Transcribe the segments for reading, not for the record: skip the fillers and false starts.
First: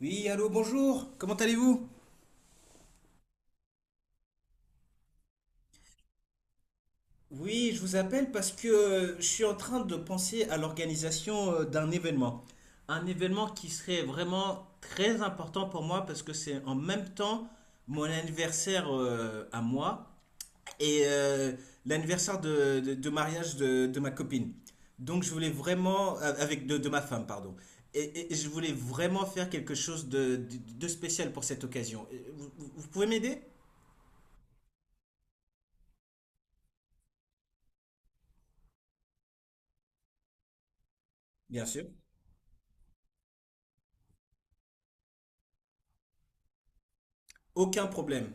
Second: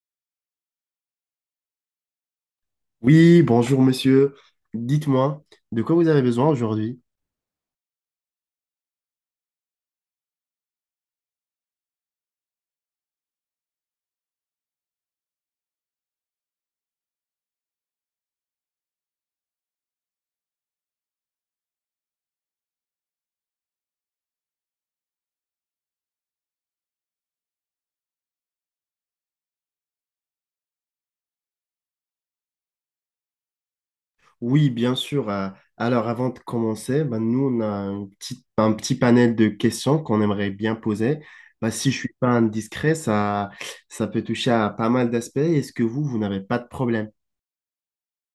Oui, allô, bonjour, comment allez-vous? Oui, bonjour monsieur. Dites-moi, de quoi vous avez besoin aujourd'hui? Oui, je vous appelle parce que je suis en train de penser à l'organisation d'un événement. Un événement qui serait vraiment très important pour moi parce que c'est en même temps mon anniversaire à moi et l'anniversaire de mariage de ma copine. Donc je voulais vraiment, avec de ma femme, pardon. Et je voulais vraiment faire quelque chose de spécial pour cette occasion. Et vous, vous pouvez m'aider? Oui, bien sûr. Alors, avant de commencer, ben, nous, on a un petit panel de questions qu'on aimerait bien poser. Bien Ben, sûr. si je suis pas indiscret, ça peut toucher à pas mal d'aspects. Est-ce que vous n'avez pas de problème? Aucun problème.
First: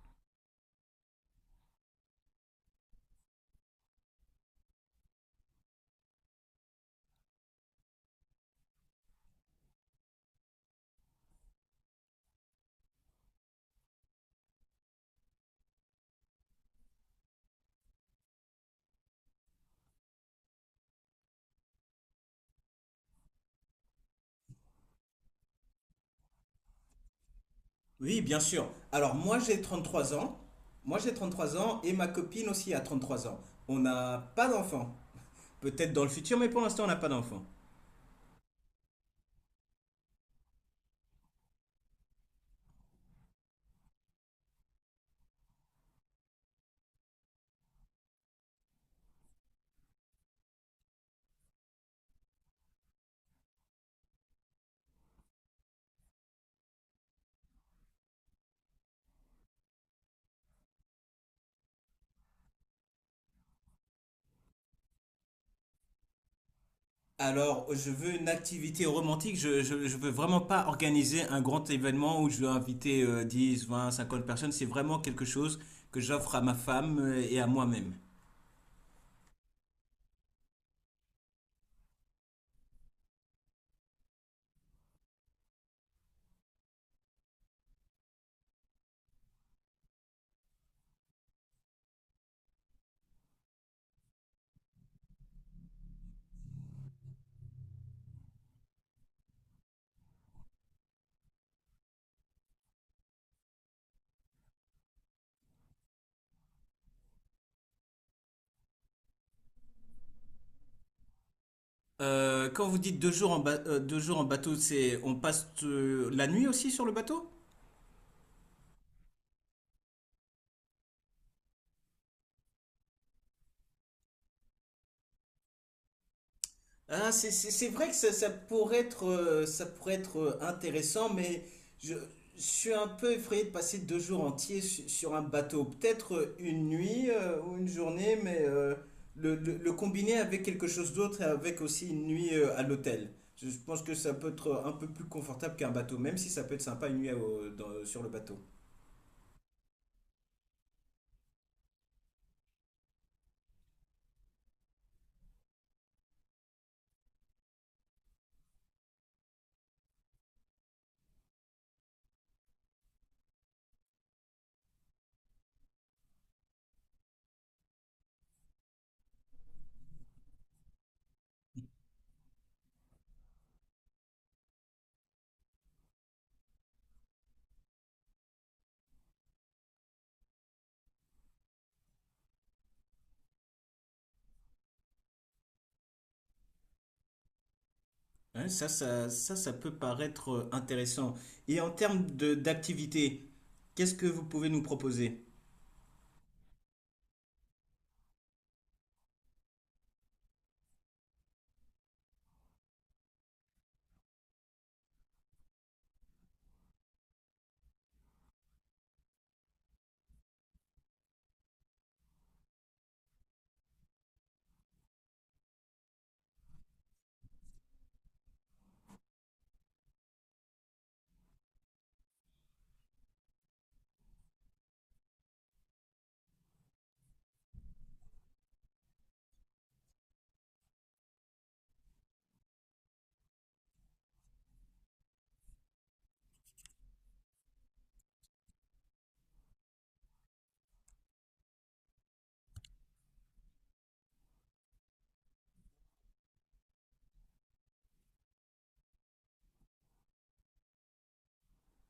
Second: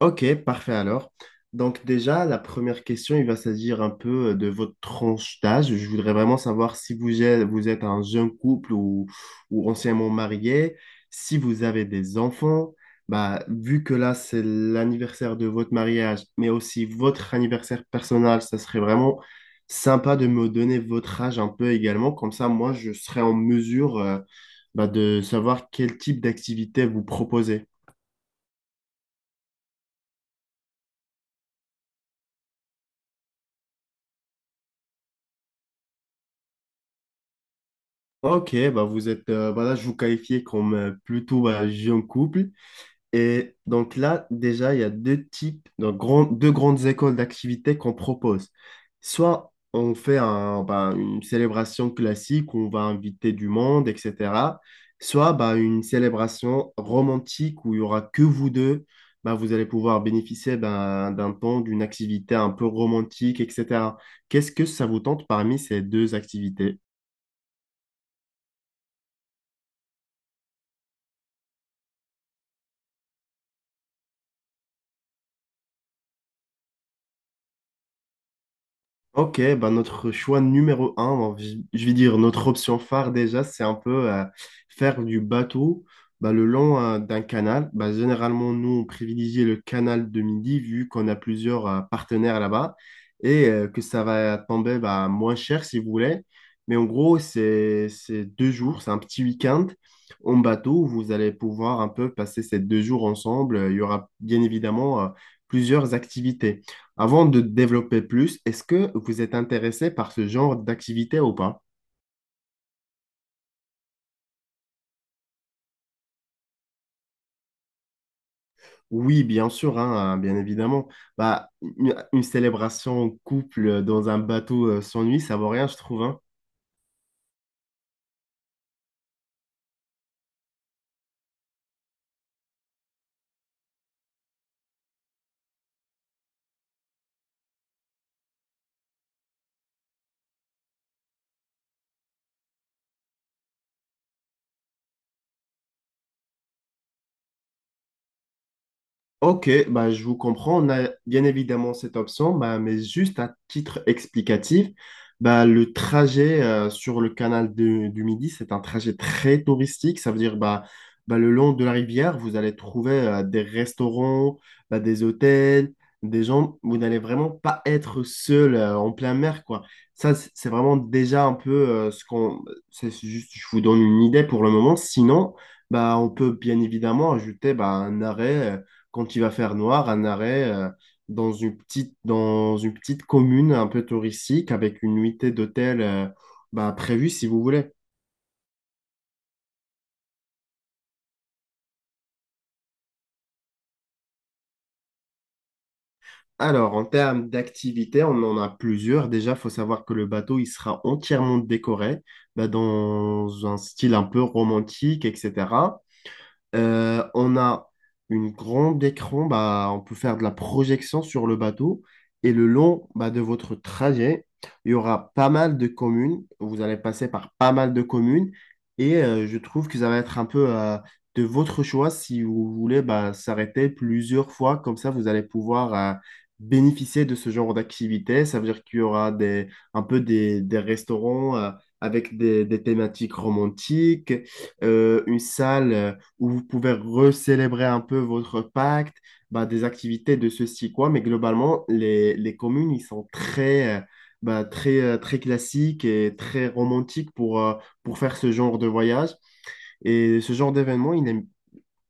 Ok, parfait alors. Donc déjà, la première question, il va s'agir un peu de votre tranche d'âge. Je voudrais vraiment savoir si vous êtes un jeune couple ou anciennement marié, si vous avez des enfants. Bah, vu que là, c'est l'anniversaire de votre mariage, mais aussi votre anniversaire personnel, ça serait vraiment sympa de me donner votre âge un peu également. Comme ça, moi, je serai en mesure, bah, de savoir quel type d'activité vous proposez. Oui, bien sûr. Alors moi j'ai 33 ans. Moi j'ai 33 ans et ma copine aussi a 33 ans. On n'a pas d'enfant. Peut-être dans le futur, mais pour l'instant on n'a pas d'enfant. Ok, bah vous êtes, voilà, je vous qualifiais comme plutôt bah, jeune couple. Et donc là, déjà, il y a deux types, donc deux grandes écoles d'activités qu'on propose. Soit on fait un, bah, une célébration classique où on va inviter du monde, etc. Soit bah, une célébration romantique où il y aura que vous deux. Bah, vous allez pouvoir bénéficier d'un temps, d'une activité un peu romantique, etc. Qu'est-ce que ça vous tente parmi ces deux activités? Alors je veux une activité romantique. Je veux vraiment pas organiser un grand événement où je vais inviter 10, 20, 50 personnes. C'est vraiment quelque chose que j'offre à ma femme et à moi-même. Ok, bah notre choix numéro un, bon, je vais dire notre option phare déjà, c'est un peu faire du bateau bah, le long d'un canal. Bah, généralement, nous, on privilégie le canal de Midi vu qu'on a plusieurs partenaires là-bas et que ça va tomber bah, moins cher si vous voulez. Mais en gros, c'est 2 jours, c'est un petit week-end en bateau où vous allez pouvoir un peu passer ces 2 jours ensemble. Il y aura bien évidemment plusieurs activités. Avant de développer plus, est-ce que vous êtes intéressé par ce genre d'activité ou pas? Quand vous dites deux jours en bateau, c'est on passe la nuit aussi sur le bateau? Oui, bien sûr, hein, bien évidemment. Bah, une célébration en couple dans un bateau sans nuit, ça vaut rien, je trouve. Hein. Ah, c'est vrai que ça, ça pourrait être intéressant, mais je, je suis un peu effrayé de passer deux jours entiers sur un bateau. Peut-être une nuit ou une journée, mais le combiner avec quelque chose d'autre et avec aussi une nuit à l'hôtel. Je pense que ça peut être un peu plus confortable qu'un bateau, même si ça peut être sympa une nuit sur le bateau. Ok, bah, je vous comprends. On a bien évidemment cette option, bah, mais juste à titre explicatif, bah, le trajet sur le canal du Midi, c'est un trajet très touristique. Ça veut dire bah, bah, le long de la rivière, vous allez trouver des restaurants, bah, des hôtels, des gens. Vous n'allez vraiment pas être seul en plein mer, quoi. Ça, c'est vraiment déjà un peu ce qu'on. C'est juste, je vous donne une idée pour le moment. Sinon, bah, on peut bien évidemment ajouter bah, un arrêt. Quand il va faire noir, un arrêt dans une petite commune un peu touristique avec une nuitée d'hôtel bah, prévue si vous voulez. Hein, ça peut paraître intéressant. Et en termes de d'activité, qu'est-ce que vous pouvez nous proposer? Alors, en termes d'activités, on en a plusieurs. Déjà, il faut savoir que le bateau, il sera entièrement décoré bah, dans un style un peu romantique, etc. On a une grande écran, bah, on peut faire de la projection sur le bateau. Et le long bah, de votre trajet, il y aura pas mal de communes. Vous allez passer par pas mal de communes. Et je trouve que ça va être un peu de votre choix si vous voulez bah, s'arrêter plusieurs fois. Comme ça, vous allez pouvoir bénéficier de ce genre d'activité. Ça veut dire qu'il y aura des, un peu des restaurants avec des thématiques romantiques, une salle où vous pouvez recélébrer un peu votre pacte, bah, des activités de ceci, quoi. Mais globalement, les communes, ils sont très, bah, très, très classiques et très romantiques pour faire ce genre de voyage. Et ce genre d'événement, il est,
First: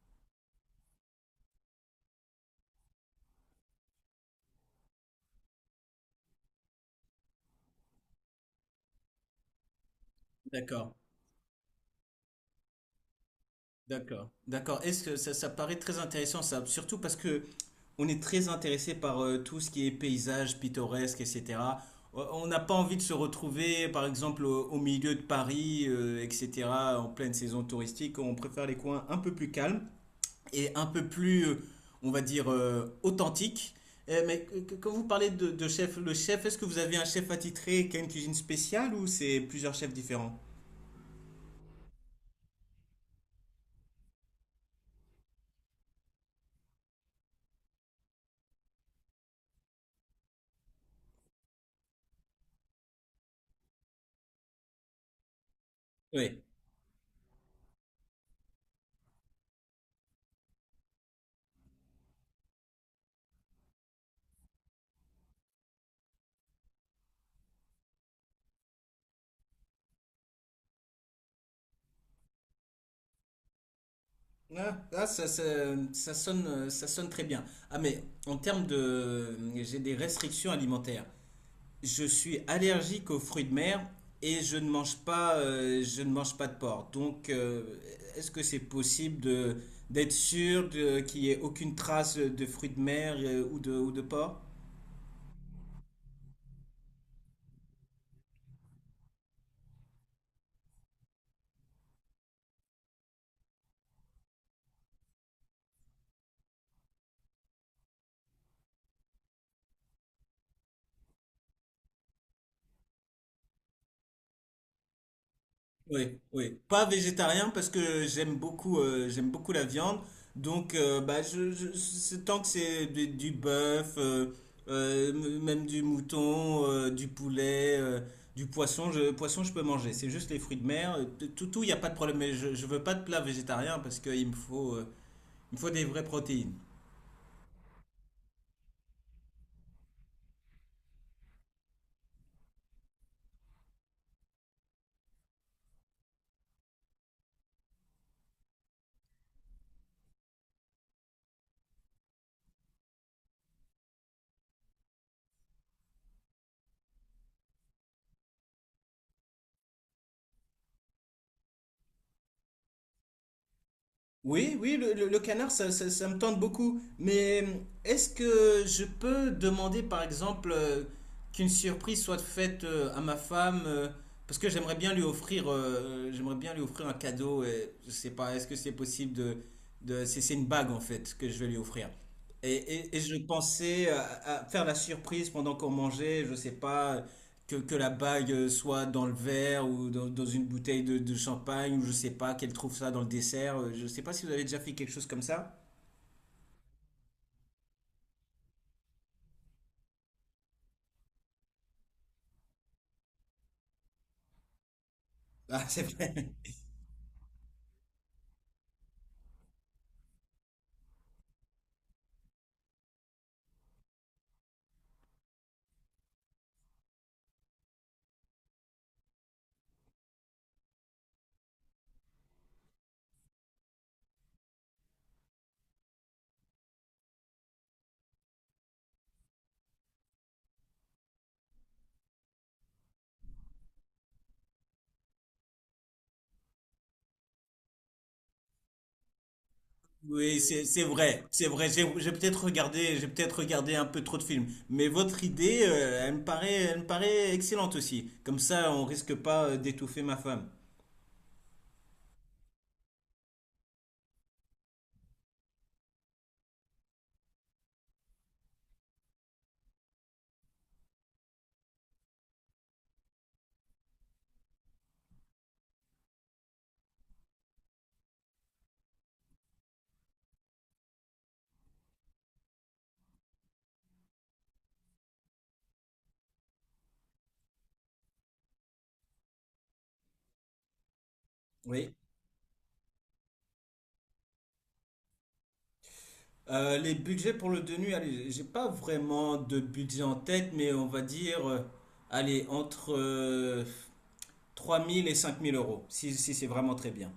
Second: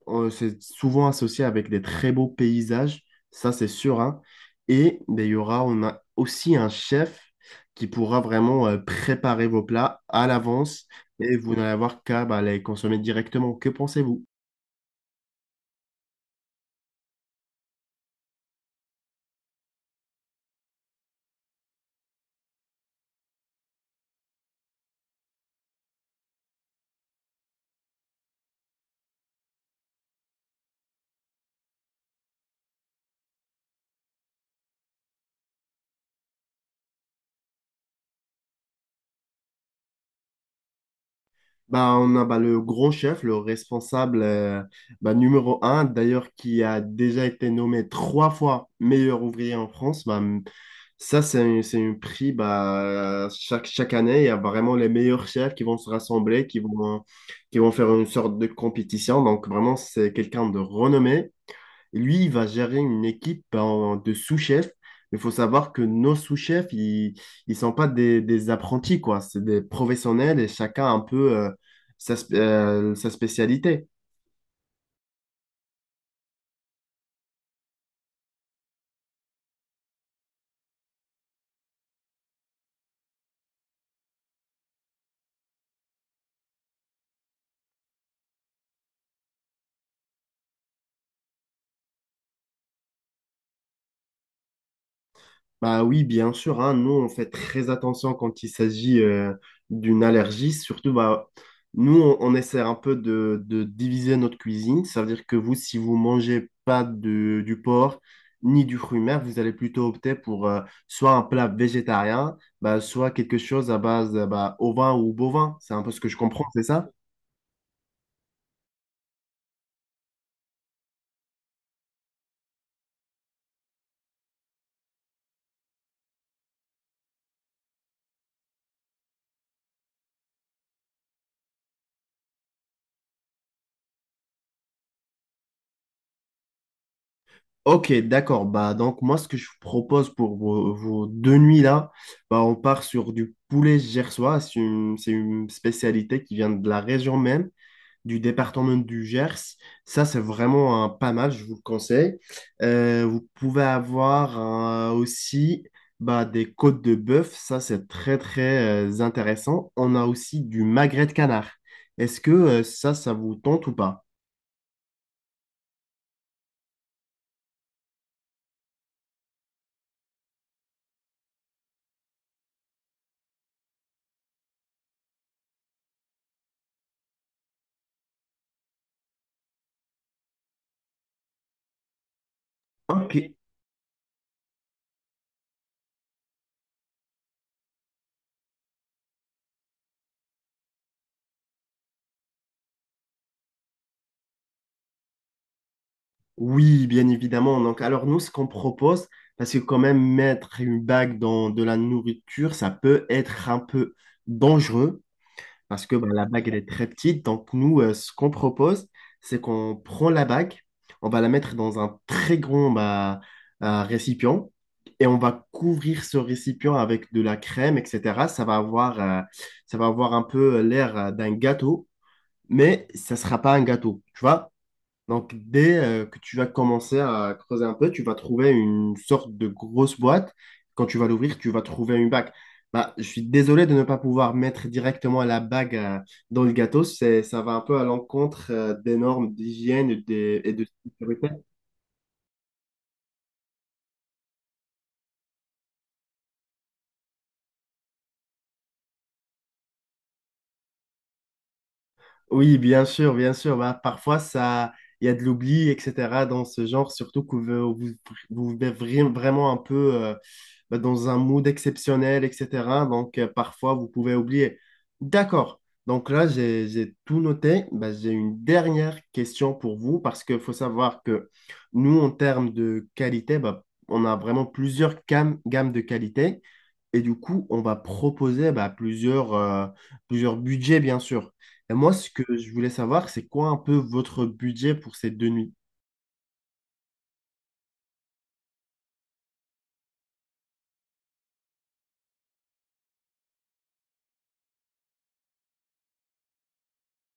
c'est souvent associé avec des très beaux paysages, ça c'est sûr, hein. Et bah, il y aura, on a aussi un chef qui pourra vraiment préparer vos plats à l'avance D'accord. et vous n'allez avoir qu'à bah, les consommer directement. Que pensez-vous? D'accord, d'accord. Est-ce que ça paraît très intéressant ça, surtout parce que on est très intéressé par tout ce qui est paysage pittoresque, etc. On n'a pas envie de se retrouver, par exemple, au milieu de Paris, etc. En pleine saison touristique, on préfère les coins un peu plus calmes et un peu plus, on va dire, authentiques. Eh, mais quand vous parlez de chef, le chef, est-ce que vous avez un chef attitré qui a une cuisine spéciale ou c'est plusieurs chefs différents? Bah, on a bah, le grand chef, le responsable bah, numéro un, d'ailleurs, qui a déjà été nommé trois fois meilleur ouvrier en France. Bah, ça, c'est un prix bah, chaque année. Il y a vraiment les meilleurs chefs qui vont se Oui. rassembler, qui vont faire une sorte de compétition. Donc, vraiment, c'est quelqu'un de renommé. Lui, il va gérer une équipe de sous-chefs. Il faut savoir que nos sous-chefs, ils ne sont pas des, des apprentis, quoi. C'est des professionnels et chacun a un peu sa, sa spécialité. Ah, ça, ça sonne très bien. Ah, mais en termes de... J'ai des restrictions alimentaires. Je suis allergique aux fruits de mer et je ne mange pas de porc. Donc, est-ce que c'est possible d'être sûr qu'il n'y ait aucune trace de fruits de mer ou ou de porc? Bah oui, bien sûr, hein, nous on fait très attention quand il s'agit d'une allergie. Surtout, bah, nous on essaie un peu de diviser notre cuisine. Ça veut dire que vous, si vous mangez pas du porc ni du fruit mer, vous allez plutôt opter pour soit un plat végétarien, bah, soit quelque chose à base bah, ovin ou bovin. C'est un peu ce que je Oui, comprends, oui. c'est Pas ça? végétarien parce que j'aime beaucoup la viande. Donc, tant que c'est du bœuf, même du mouton, du poulet, du poisson, poisson, je peux manger. C'est juste les fruits de mer. Tout, il n'y a pas de problème. Mais je veux pas de plat végétarien parce il me faut des vraies protéines. Ok, d'accord. Bah, donc, moi, ce que je vous propose pour vos 2 nuits-là, bah, on part sur du poulet gersois. C'est une spécialité qui vient de la région même, du département du Gers. Ça, c'est vraiment un pas mal, je vous le conseille. Vous pouvez avoir aussi bah, des côtes de bœuf. Ça, c'est très, très intéressant. On a aussi du magret de canard. Est-ce que ça, ça vous tente ou pas? Oui, oui, le canard, ça, ça me tente beaucoup. Mais est-ce que je peux demander, par exemple, qu'une surprise soit faite à ma femme, parce que j'aimerais bien lui offrir un cadeau. Et je sais pas, est-ce que c'est possible c'est une bague en fait que je vais lui offrir. Et Ok. je pensais à faire la surprise pendant qu'on mangeait, je sais pas, que la bague soit dans le verre ou dans une bouteille de champagne, ou je sais pas, qu'elle trouve ça dans le dessert. Je sais pas si vous avez déjà fait quelque chose comme ça. Oui, bien évidemment. Donc, alors nous, ce qu'on propose, parce que quand même mettre une bague dans de la nourriture, ça peut être un peu dangereux, Ah, c'est parce que bah, vrai. la bague, elle est très petite. Donc, nous, ce qu'on propose, c'est qu'on prend la bague, on va la mettre dans un très grand bah, récipient, et on va couvrir ce récipient avec de la crème, etc. Ça va avoir un peu l'air d'un gâteau, mais ça ne sera pas un gâteau, tu vois? Donc, dès que tu vas commencer à creuser un peu, tu vas trouver une sorte de grosse boîte. Quand tu vas l'ouvrir, tu vas trouver une bague. Bah, je suis désolé de ne pas pouvoir mettre directement la bague dans le gâteau. C'est, ça va un peu à l'encontre des normes d'hygiène et, Oui, et c'est de c'est vrai, sécurité. c'est vrai. J'ai peut-être regardé un peu trop de films, mais votre idée, elle me paraît excellente aussi. Comme ça, on risque pas d'étouffer ma femme. Oui, bien sûr, bien sûr. Bah, parfois, ça, il y a de l'oubli, etc. dans ce genre, surtout que vous, vous, vous êtes vraiment un peu bah, dans un mood exceptionnel, etc. Donc, parfois, vous pouvez oublier. D'accord. Donc là, j'ai tout noté. Bah, j'ai une dernière question pour vous parce qu'il faut savoir que nous, en termes de qualité, bah, on a vraiment plusieurs gammes de qualité. Et du coup, on va proposer bah, plusieurs budgets, bien sûr. Et moi, Oui. ce que je voulais savoir, c'est quoi un peu votre budget pour ces 2 nuits? Les budgets pour le deux nuits, allez, j'ai pas vraiment de budget en tête, mais on va dire, allez, entre 3 000 et cinq mille euros, si c'est vraiment très bien.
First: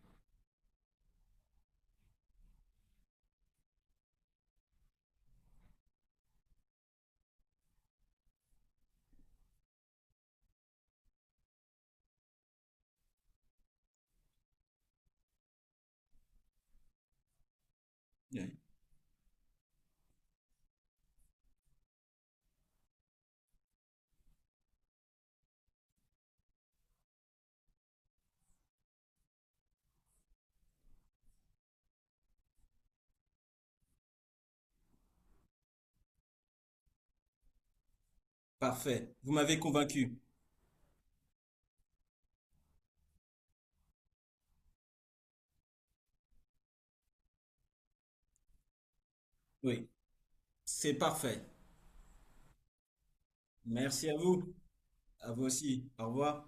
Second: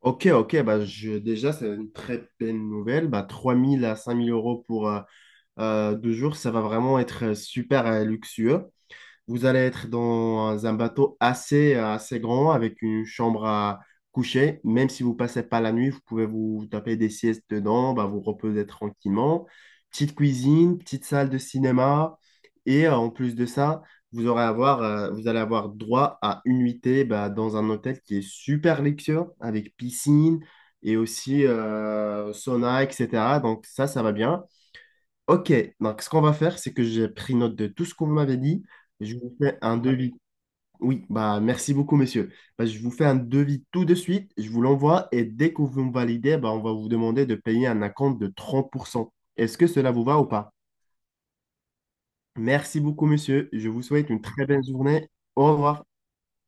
Ok, ok, bah, je, déjà, c'est une très belle nouvelle. Bah, 3 000 à 5 000 euros pour 2 jours, ça va vraiment être super luxueux. Vous allez être dans un bateau assez, assez grand avec une chambre à coucher. Même si vous passez pas la nuit, vous pouvez vous taper des siestes dedans, bah, vous Oui. reposer tranquillement. Petite cuisine, petite salle de cinéma. Et en plus de ça, vous aurez avoir, vous allez avoir droit à une nuitée bah, dans un hôtel qui est super luxueux avec piscine et aussi sauna, etc. Donc ça va bien. Ok, donc ce qu'on va faire, c'est que j'ai pris note de tout ce qu'on m'avait dit. Parfait. Je Vous vous fais m'avez un devis. convaincu. Oui, bah merci beaucoup, monsieur. Bah, je vous fais un devis tout de suite, je vous l'envoie et dès que vous me validez, bah, on va vous demander de payer un acompte de 30%. Est-ce que Oui, cela vous va ou pas? c'est parfait. Merci beaucoup, monsieur. Je vous Merci souhaite à une très vous. belle journée. À vous Au revoir. aussi. Au revoir.